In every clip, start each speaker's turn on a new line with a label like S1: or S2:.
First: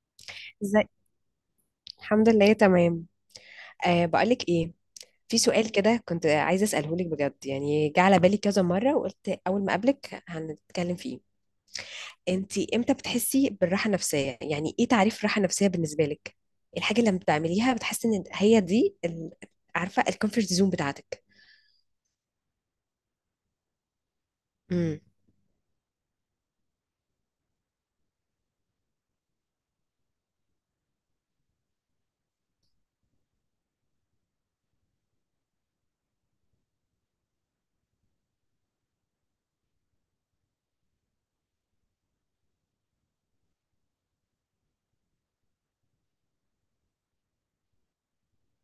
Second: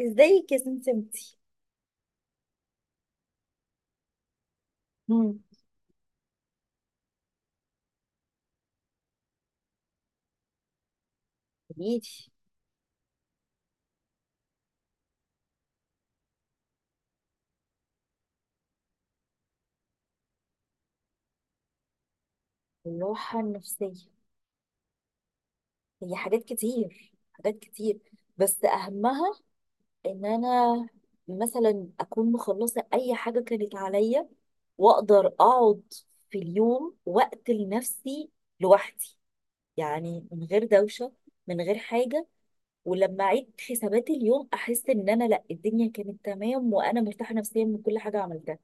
S1: ازيك يا
S2: ازاي.
S1: سمسمتي.
S2: الحمد لله تمام. أه، بقولك ايه؟ في
S1: مم.
S2: سؤال كده كنت عايزه اساله لك بجد، يعني جه على بالي كذا مره وقلت اول ما اقابلك هنتكلم فيه.
S1: قوليلي.
S2: انتي امتى بتحسي بالراحه النفسيه؟ يعني ايه تعريف راحه نفسيه بالنسبه لك؟ الحاجه اللي لما بتعمليها بتحسي ان هي دي عارفه، الكومفورت زون بتاعتك.
S1: الراحة النفسية هي حاجات كتير، حاجات كتير، بس أهمها إن أنا مثلا أكون مخلصة أي حاجة كانت عليا، وأقدر أقعد في اليوم وقت لنفسي لوحدي، يعني من غير دوشة، من غير حاجة. ولما أعيد حسابات اليوم أحس إن أنا لأ، الدنيا كانت تمام وأنا مرتاحة نفسيا من كل حاجة عملتها.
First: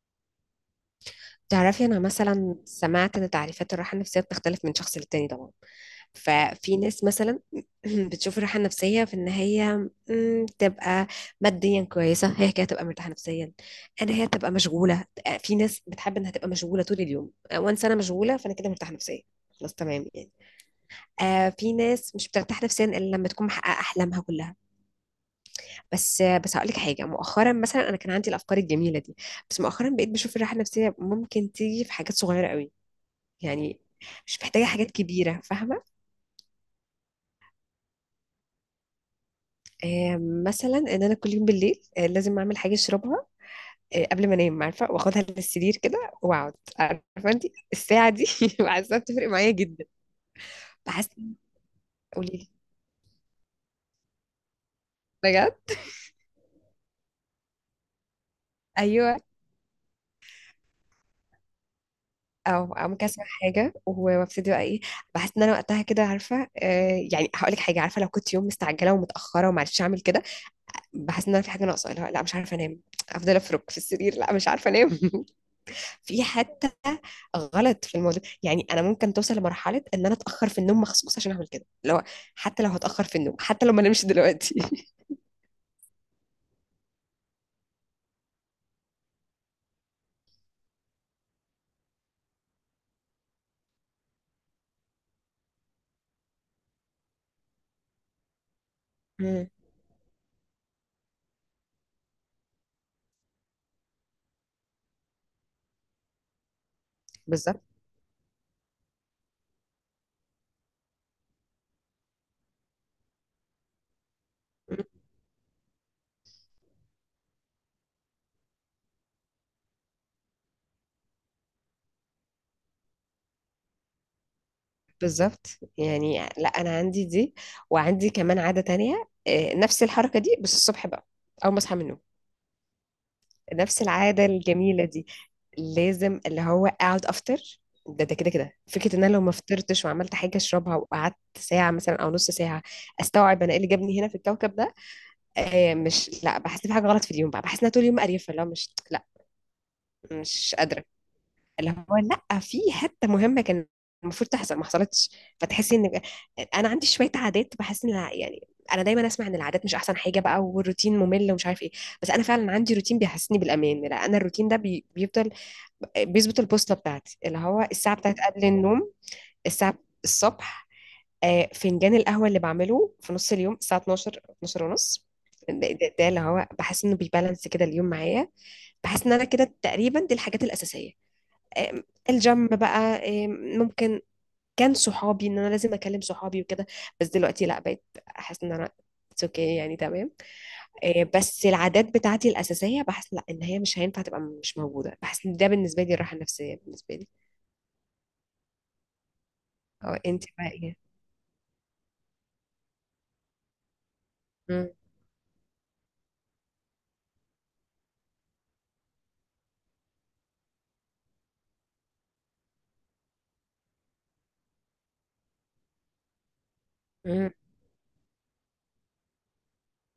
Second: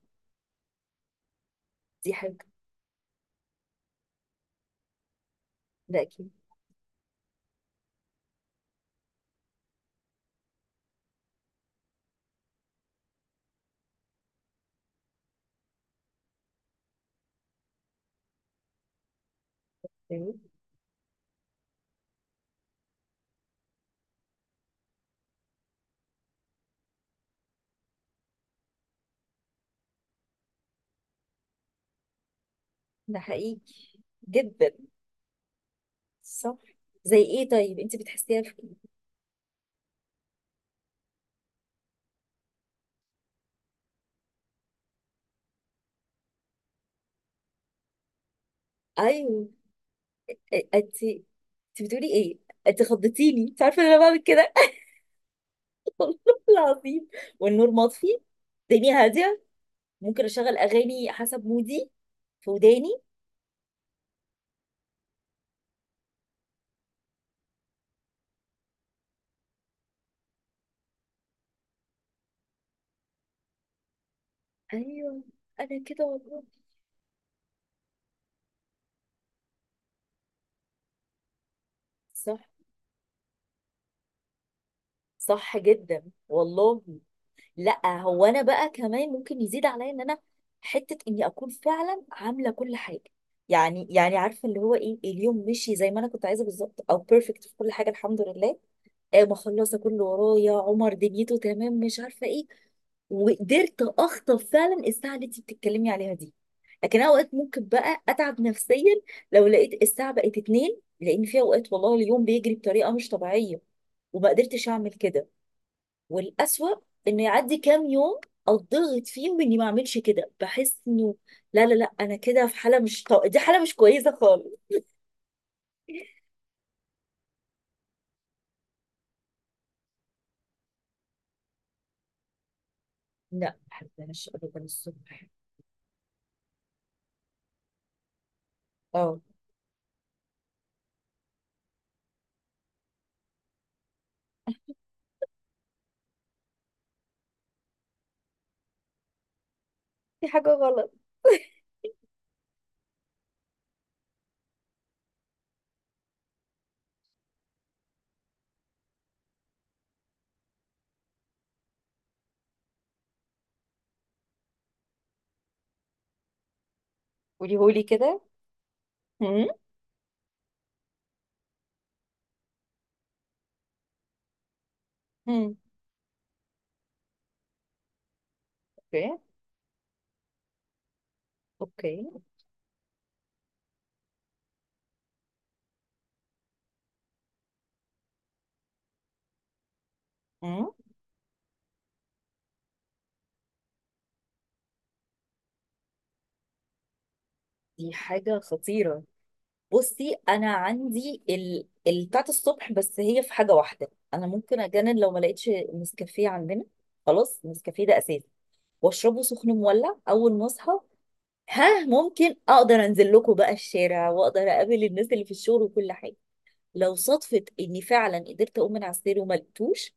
S2: تعرفي، أنا
S1: دي حاجة،
S2: مثلا سمعت إن تعريفات الراحة النفسية بتختلف من شخص للتاني طبعا.
S1: ده أكيد.
S2: ففي ناس مثلا بتشوف الراحة النفسية في إن هي، تبقى ماديا كويسة، هي كده تبقى مرتاحة نفسيا. أنا هي تبقى مشغولة. في ناس بتحب إنها تبقى مشغولة طول اليوم، وانس أنا مشغولة فأنا كده مرتاحة نفسيا. خلاص تمام يعني. آه، في ناس مش بترتاح نفسيا إلا لما تكون محققة أحلامها كلها. بس هقول لك حاجة، مؤخرا مثلا أنا كان عندي الأفكار الجميلة دي. بس مؤخرا بقيت بشوف الراحة النفسية ممكن تيجي في حاجات صغيرة قوي.
S1: ده حقيقي
S2: يعني مش محتاجة
S1: جدا،
S2: حاجات كبيرة، فاهمة؟
S1: صح. زي ايه طيب؟ انت بتحسيها في إيه؟
S2: آه، مثلا ان انا كل يوم بالليل، لازم اعمل حاجة اشربها. قبل ما انام، عارفة، واخدها للسرير كده واقعد، عارفة انت، الساعة دي بحسها بتفرق
S1: ايوه.
S2: معايا جدا.
S1: إيه- انت
S2: بحس.
S1: انت بتقولي
S2: قولي
S1: ايه؟
S2: لي.
S1: انت خضتيني، انت عارفه ان انا بعمل كده.
S2: بجد؟
S1: والله العظيم، والنور مطفي، الدنيا
S2: ايوه،
S1: هاديه، ممكن اشغل اغاني حسب مودي في
S2: او
S1: وداني.
S2: ممكن اسمع حاجة وابتدي، بقى ايه. بحس ان انا وقتها كده، عارفة، يعني هقول لك حاجة، عارفة، لو كنت يوم مستعجلة ومتأخرة ومعرفتش اعمل كده. بحس ان انا في حاجة ناقصة، لا لا مش عارفة انام. افضل افرك في السرير، لا مش عارفة انام
S1: ايوه انا كده
S2: في
S1: والله.
S2: حتى غلط في الموضوع، يعني انا ممكن توصل لمرحله ان انا اتاخر في النوم مخصوص عشان اعمل كده،
S1: صح،
S2: حتى لو هتاخر في النوم، حتى لو ما نمش دلوقتي
S1: صح جدا والله. لا هو انا بقى كمان ممكن يزيد عليا ان انا حته اني اكون فعلا عامله كل حاجه، يعني عارفه اللي هو ايه، اليوم مشي زي ما انا كنت عايزه بالظبط او بيرفكت في كل حاجه، الحمد لله. آه،
S2: مم.
S1: مخلصه كله ورايا، عمر دنيته تمام مش عارفه ايه. وقدرت اخطف فعلا الساعه اللي انت بتتكلمي عليها دي. لكن أنا اوقات
S2: بالظبط.
S1: ممكن بقى اتعب نفسيا لو لقيت الساعه بقت اتنين، لان في اوقات والله اليوم بيجري بطريقه مش طبيعيه وما قدرتش
S2: مم.
S1: اعمل كده. والأسوأ انه يعدي كام يوم اتضغط فيهم اني ما اعملش كده، بحس انه لا انا كده في حاله مش طو... دي حاله مش كويسه خالص.
S2: بالظبط. يعني لا، انا عندي دي، وعندي كمان عاده تانية، نفس الحركه دي بس الصبح بقى. اول ما اصحى من النوم،
S1: لا ما
S2: نفس العاده
S1: بحبهاش ابدا
S2: الجميله دي.
S1: الصبح.
S2: لازم اللي هو اقعد افطر. ده كده كده فكره ان انا
S1: اه،
S2: لو ما فطرتش وعملت حاجه اشربها، وقعدت ساعه مثلا او نص ساعه، استوعب انا ايه اللي جابني هنا في الكوكب ده. مش، لا، بحس بحاجه غلط في اليوم بقى. بحس ان أنا طول اليوم قريفه، اللي هو مش، لا،
S1: في حاجه
S2: مش قادره.
S1: غلط.
S2: اللي هو، لا، في حته مهمه كان المفروض تحصل ما حصلتش. فتحسي ان انا عندي شويه عادات، بحس ان يعني انا دايما اسمع ان العادات مش احسن حاجه بقى، والروتين ممل ومش عارف ايه. بس انا فعلا عندي روتين بيحسسني بالامان. لا، انا الروتين ده بيفضل بيظبط البوصله بتاعتي، اللي هو
S1: قوليهولي
S2: الساعه بتاعت
S1: كده.
S2: قبل النوم.
S1: هم؟
S2: الساعه الصبح، فنجان القهوة اللي بعمله في نص اليوم الساعة 12 12 ونص.
S1: هم.
S2: ده اللي هو بحس انه بيبالانس كده اليوم معايا. بحس ان
S1: اوكي.
S2: انا كده تقريبا دي الحاجات الأساسية. آم،
S1: اوكي.
S2: الجيم بقى. آم، ممكن، كان صحابي ان انا لازم اكلم صحابي وكده، بس دلوقتي لا، بقيت احس ان انا اتس اوكي يعني تمام.
S1: هم؟
S2: بس العادات بتاعتي الأساسية بحس لا، ان هي مش هينفع تبقى مش موجودة. بحس ان ده بالنسبة لي الراحة النفسية بالنسبة لي.
S1: دي حاجة خطيرة.
S2: اه،
S1: بصي
S2: انت بقى
S1: انا
S2: ايه؟
S1: عندي بتاعت الصبح، بس هي في حاجة واحدة. انا ممكن
S2: مم.
S1: اجنن لو ما لقيتش نسكافيه عندنا. خلاص، نسكافيه ده اساسي، واشربه سخن مولع اول ما اصحى. ها، ممكن اقدر انزل لكم بقى الشارع واقدر اقابل الناس اللي في الشغل وكل حاجة. لو
S2: مم.
S1: صدفة اني فعلا قدرت اقوم من على السرير وما لقيتوش،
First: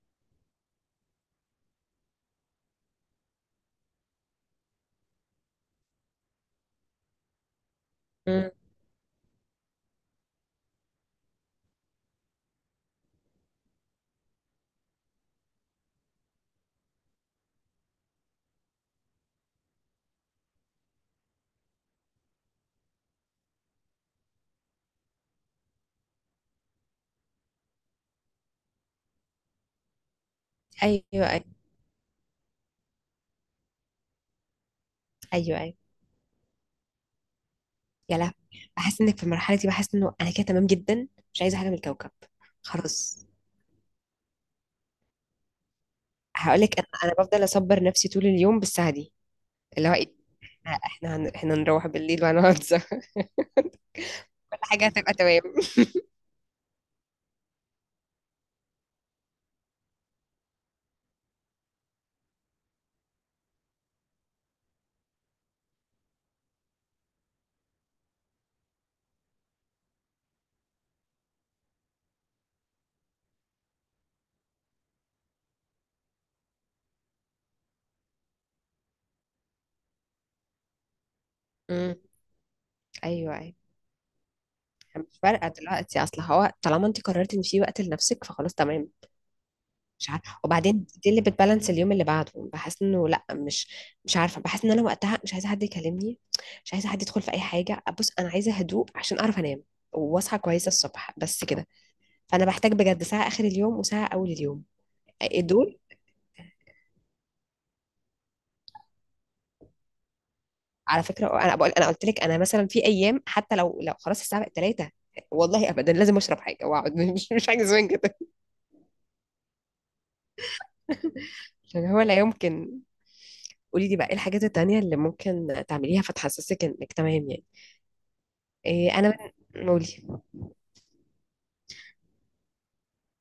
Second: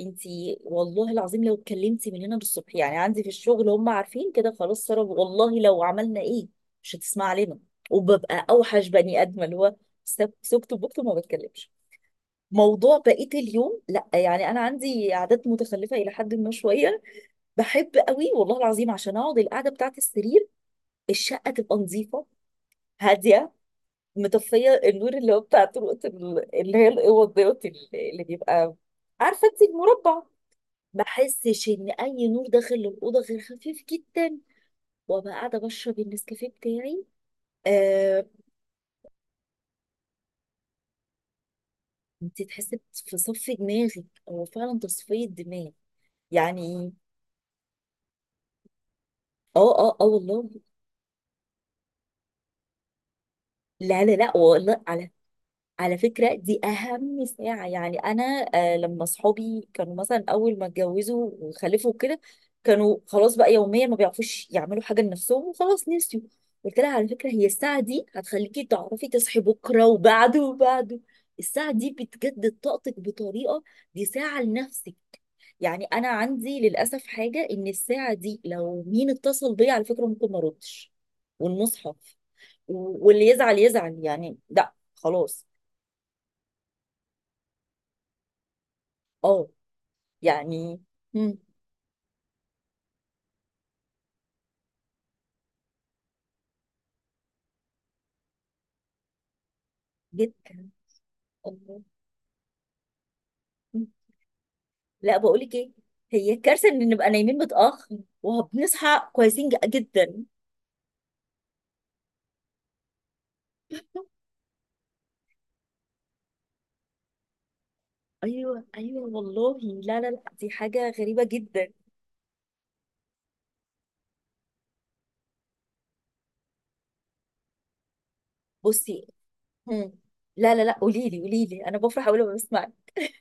S1: انتي والله العظيم لو اتكلمتي من هنا للصبح، يعني عندي في الشغل هم عارفين كده، خلاص سارة والله لو عملنا ايه مش هتسمع لنا، وببقى
S2: مم.
S1: اوحش بني ادمه، اللي هو سكت بكت وما بتكلمش. موضوع بقية اليوم، لا يعني انا عندي عادات متخلفة الى حد ما شوية. بحب قوي والله العظيم عشان اقعد القعدة بتاعت السرير، الشقة تبقى نظيفة هادية، مطفيه النور اللي هو بتاع طرقه اللي هي الاوض دوت، اللي بيبقى عارفه انت المربع، ما
S2: ايوه، ايوه،
S1: احسش ان اي نور داخل الاوضه غير خفيف جدا، وابقى
S2: ايوه،
S1: قاعده
S2: أيوه.
S1: بشرب النسكافيه بتاعي.
S2: يا
S1: آه،
S2: لهوي. بحس انك في المرحله دي، بحس انه انا كده تمام جدا، مش عايزه حاجه من الكوكب.
S1: انت تحسي في
S2: خلاص،
S1: صف دماغك، هو فعلا تصفيه دماغ
S2: هقول لك انا
S1: يعني.
S2: انا بفضل اصبر نفسي طول اليوم بالساعه دي.
S1: اه
S2: اللي هو
S1: اه اه
S2: ايه،
S1: والله.
S2: احنا هنروح بالليل وهنقعد سوا
S1: لا
S2: كل
S1: والله.
S2: حاجه
S1: على
S2: هتبقى تمام
S1: على فكرة دي أهم ساعة. يعني أنا آه لما صحابي كانوا مثلا أول ما اتجوزوا وخلفوا كده، كانوا خلاص بقى يوميا ما بيعرفوش يعملوا حاجة لنفسهم، وخلاص نسيوا. قلت لها على فكرة هي الساعة دي هتخليكي تعرفي تصحي بكرة وبعده وبعده. الساعة دي بتجدد طاقتك بطريقة، دي ساعة لنفسك. يعني أنا عندي للأسف حاجة، إن الساعة دي لو مين اتصل بيا على فكرة ممكن ما أردش،
S2: امم
S1: والمصحف. واللي
S2: ايوه، ايوه،
S1: يزعل يزعل، يعني لا
S2: مش
S1: خلاص.
S2: فارقه دلوقتي، اصل هو طالما انت قررتي ان في وقت لنفسك فخلاص تمام.
S1: اه
S2: مش عارفه،
S1: يعني.
S2: وبعدين دي اللي
S1: مم.
S2: بتبالانس اليوم اللي بعده. بحس انه لا، مش عارفه. بحس ان انا وقتها مش عايزه حد يكلمني، مش عايزه حد يدخل في اي حاجه. بص، انا عايزه هدوء عشان اعرف انام واصحى كويسه
S1: جدا،
S2: الصبح، بس كده.
S1: الله.
S2: فانا بحتاج بجد ساعه اخر اليوم
S1: مم.
S2: وساعه اول اليوم،
S1: لا بقول لك ايه،
S2: دول
S1: هي كارثه ان نبقى نايمين متاخر وبنصحى كويسين جدا.
S2: على فكره. انا بقول، انا قلت لك، انا مثلا في ايام حتى لو خلاص الساعه بقت 3، والله ابدا لازم اشرب حاجه واقعد مش حاجه زمان كده.
S1: ايوه ايوه والله. لا دي حاجه غريبه جدا.
S2: عشان هو لا يمكن. قولي لي بقى ايه الحاجات التانية اللي ممكن تعمليها فتحسسك انك تمام يعني. إيه
S1: بصي.
S2: انا؟ قولي.
S1: مم. لا قولي لي، قولي لي، انا بفرح اول ما بسمع.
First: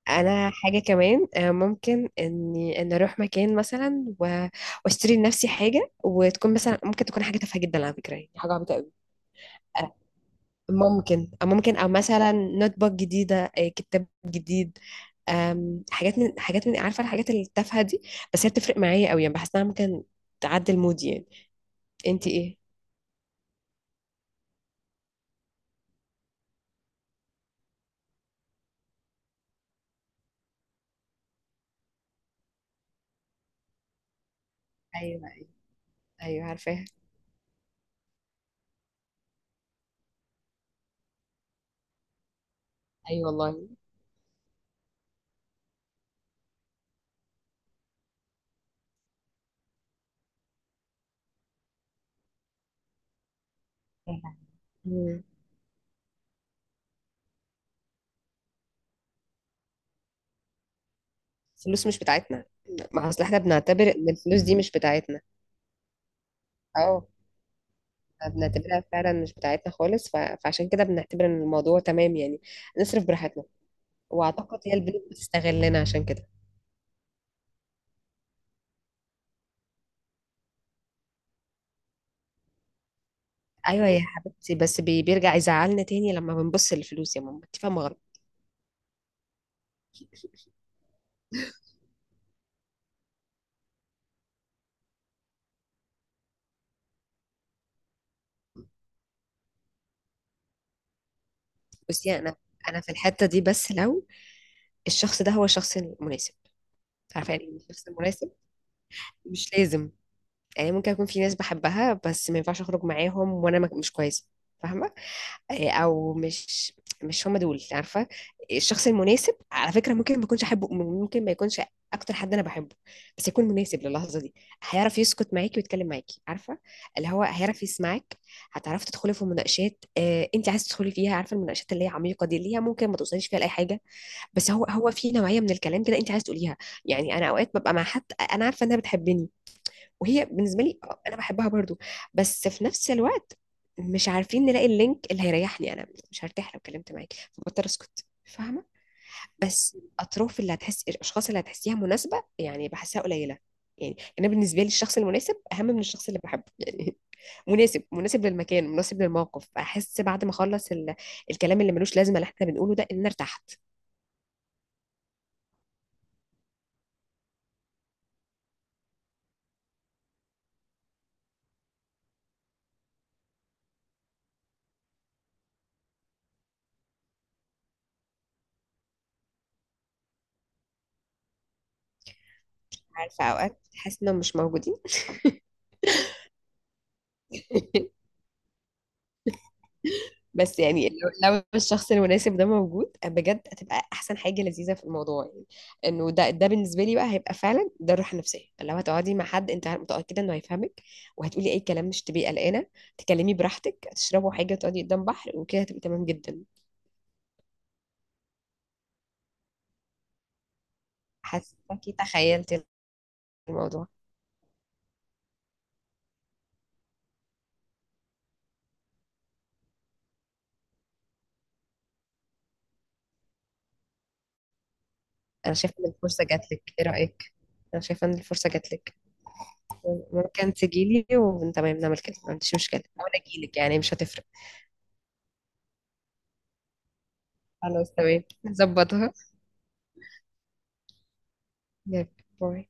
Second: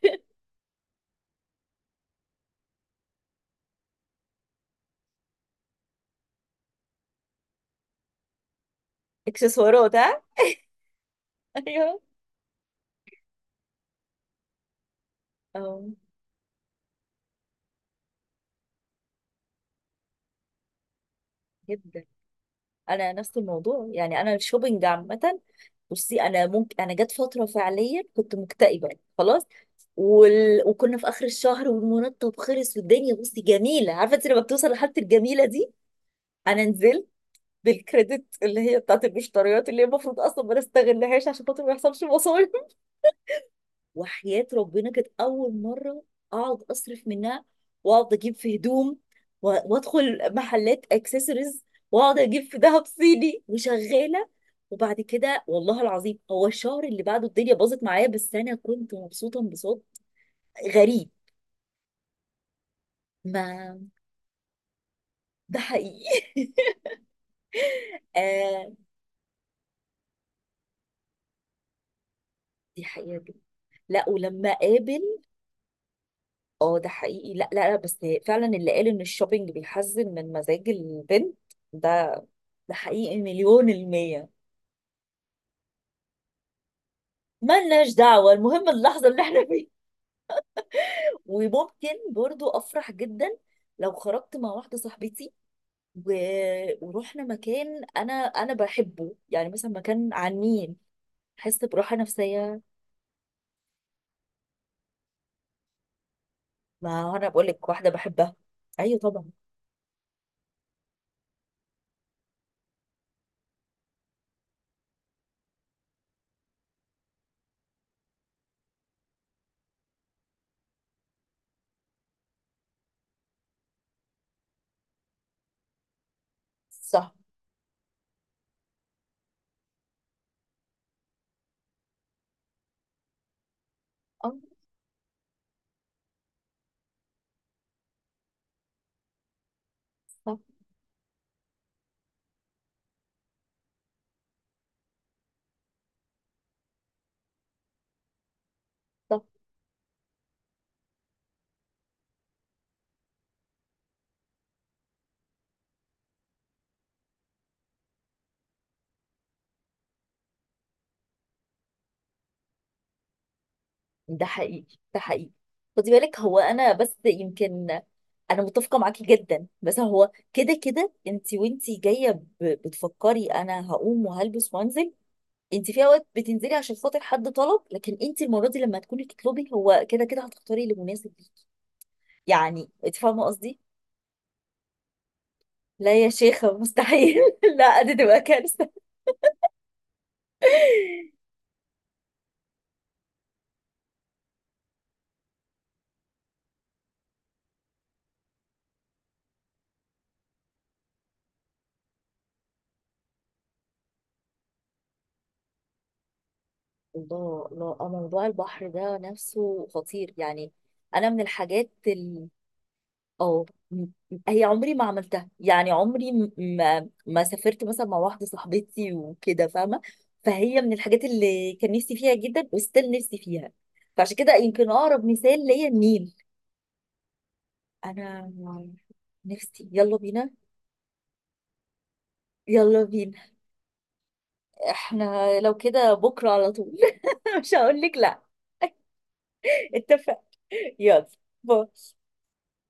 S2: انا حاجه كمان، ممكن اني اروح مكان مثلا واشتري لنفسي حاجه، وتكون مثلا ممكن تكون حاجه تافهه جدا على فكره، يعني حاجه عبيطه قوي.
S1: اكسسوارات
S2: آه،
S1: ها.
S2: ممكن او ممكن او
S1: ايوه.
S2: مثلا نوت بوك جديده، كتاب جديد.
S1: اه
S2: حاجات من عارفه الحاجات التافهه دي. بس هي بتفرق معايا قوي، يعني بحس انها ممكن تعدل مودي يعني.
S1: جدا.
S2: انت ايه؟
S1: انا نفس الموضوع، يعني انا الشوبينج عامه. بصي انا ممكن، انا جت فتره فعليا كنت مكتئبه، خلاص، وكنا في اخر الشهر والمرتب خلص والدنيا، بصي جميله عارفه انت لما بتوصل لحاله
S2: ايوه،
S1: الجميله دي.
S2: ايوه،
S1: انا
S2: عارفاها.
S1: نزلت بالكريدت اللي هي بتاعت المشتريات اللي هي المفروض اصلا ما نستغلهاش عشان خاطر ما يحصلش.
S2: ايوه والله،
S1: وحياة ربنا كانت أول مرة أقعد أصرف منها، وأقعد أجيب في هدوم، وأدخل محلات أكسسوارز، وأقعد أجيب في دهب صيني وشغالة.
S2: عارفاها.
S1: وبعد
S2: مم.
S1: كده والله العظيم هو الشهر اللي بعده الدنيا باظت معايا، بس أنا كنت مبسوطة انبساط غريب.
S2: الفلوس مش بتاعتنا. ما اصل احنا
S1: ما
S2: بنعتبر ان الفلوس دي مش بتاعتنا.
S1: ده حقيقي.
S2: اه،
S1: آه،
S2: فبنعتبرها فعلا مش بتاعتنا خالص، فعشان كده بنعتبر ان الموضوع تمام يعني.
S1: دي
S2: نصرف
S1: حقيقة جدا.
S2: براحتنا.
S1: لا ولما
S2: واعتقد هي
S1: قابل،
S2: البنوك بتستغلنا عشان كده.
S1: اه ده حقيقي. لا لا لا بس فعلا اللي قال ان الشوبينج بيحزن من مزاج البنت، ده ده حقيقي مليون
S2: ايوه يا
S1: المية.
S2: حبيبتي، بس بيرجع يزعلنا تاني لما بنبص للفلوس، يا ماما انت فاهمه
S1: ملناش
S2: غلط.
S1: دعوة، المهم اللحظة اللي احنا فيها. وممكن برضو أفرح جدا لو خرجت مع واحدة صاحبتي، و... ورحنا مكان أنا بحبه، يعني مثلا مكان عن مين، أحس براحة
S2: بصي، انا
S1: نفسية.
S2: انا في الحته دي بس لو الشخص ده هو الشخص المناسب.
S1: ما أنا
S2: عارفه يعني
S1: بقول
S2: إيه
S1: لك
S2: الشخص
S1: واحدة
S2: المناسب.
S1: بحبها. أيوة طبعا.
S2: مش لازم، يعني ممكن يكون في ناس بحبها بس ما ينفعش اخرج معاهم وانا مش كويسه، فاهمه؟ او، مش هم دول عارفه، الشخص المناسب على فكره ممكن ما يكونش احبه، ممكن ما يكونش اكتر حد انا بحبه. بس يكون مناسب للحظه دي. هيعرف يسكت معاكي ويتكلم معاكي، عارفه. اللي
S1: صح.
S2: هو هيعرف يسمعك. هتعرفي تدخلي في مناقشات انت عايزه تدخلي فيها، عارفه المناقشات اللي هي عميقه دي، اللي هي ممكن ما توصليش فيها لاي حاجه.
S1: آه،
S2: بس هو في نوعيه من الكلام كده انت عايزه تقوليها. يعني انا اوقات ببقى مع حد، انا عارفه انها بتحبني، وهي
S1: صح.
S2: بالنسبه لي، انا بحبها برضو. بس في نفس الوقت مش عارفين نلاقي اللينك. اللي هيريحني انا مش هرتاح لو اتكلمت معاك، فبضطر اسكت، فاهمه.
S1: صح.
S2: بس اطراف اللي هتحس، الاشخاص اللي هتحسيها مناسبه يعني بحسها قليله. يعني انا بالنسبه لي الشخص المناسب اهم من الشخص اللي بحبه يعني. مناسب، مناسب للمكان، مناسب للموقف. احس بعد ما اخلص الكلام اللي ملوش لازمه اللي احنا بنقوله ده ان انا ارتحت.
S1: ده حقيقي، ده حقيقي. خدي بالك هو أنا بس يمكن، أنا متفقة معاكي جدا بس هو كده كده أنت، وأنت جاية بتفكري أنا هقوم وهلبس وأنزل. انت في اوقات بتنزلي عشان خاطر حد طلب، لكن انت المره دي لما تكوني تطلبي هو كده كده هتختاري اللي مناسب ليكي، يعني انت
S2: عارفه
S1: فاهمه
S2: اوقات
S1: قصدي.
S2: تحس انهم مش موجودين
S1: لا يا شيخه مستحيل. لا دي تبقى كارثه.
S2: بس يعني لو الشخص المناسب ده موجود بجد، هتبقى احسن حاجه لذيذه في الموضوع. يعني انه ده بالنسبه لي بقى هيبقى فعلا ده الراحه النفسيه. لو هتقعدي مع حد انت متاكده انه هيفهمك، وهتقولي اي كلام مش تبقي قلقانه، تكلمي براحتك، تشربوا حاجه، تقعدي قدام بحر وكده، هتبقي تمام جدا.
S1: الله الله. آه، موضوع البحر ده نفسه خطير يعني. انا من الحاجات
S2: حاساكي تخيلتي
S1: اه م-
S2: الموضوع.
S1: هي عمري ما عملتها، يعني عمري ما ما سافرت مثلا مع واحده صاحبتي وكده، فاهمه؟ فهي من الحاجات اللي كان نفسي فيها جدا، وستيل نفسي فيها. فعشان كده يمكن اقرب مثال
S2: انا
S1: ليا
S2: شايفه ان
S1: النيل.
S2: الفرصه جات لك، ايه رايك؟ انا شايفه ان
S1: انا
S2: الفرصه جات لك.
S1: نفسي، يلا بينا.
S2: ممكن تجيلي وتمام، نعمل كده ما عنديش مشكله،
S1: يلا
S2: او
S1: بينا،
S2: انا اجيلك يعني مش هتفرق.
S1: احنا لو كده بكره على طول. مش هقول
S2: خلاص
S1: لك لا.
S2: تمام، نظبطها.
S1: اتفق. يلا، باي.
S2: يلا، باي.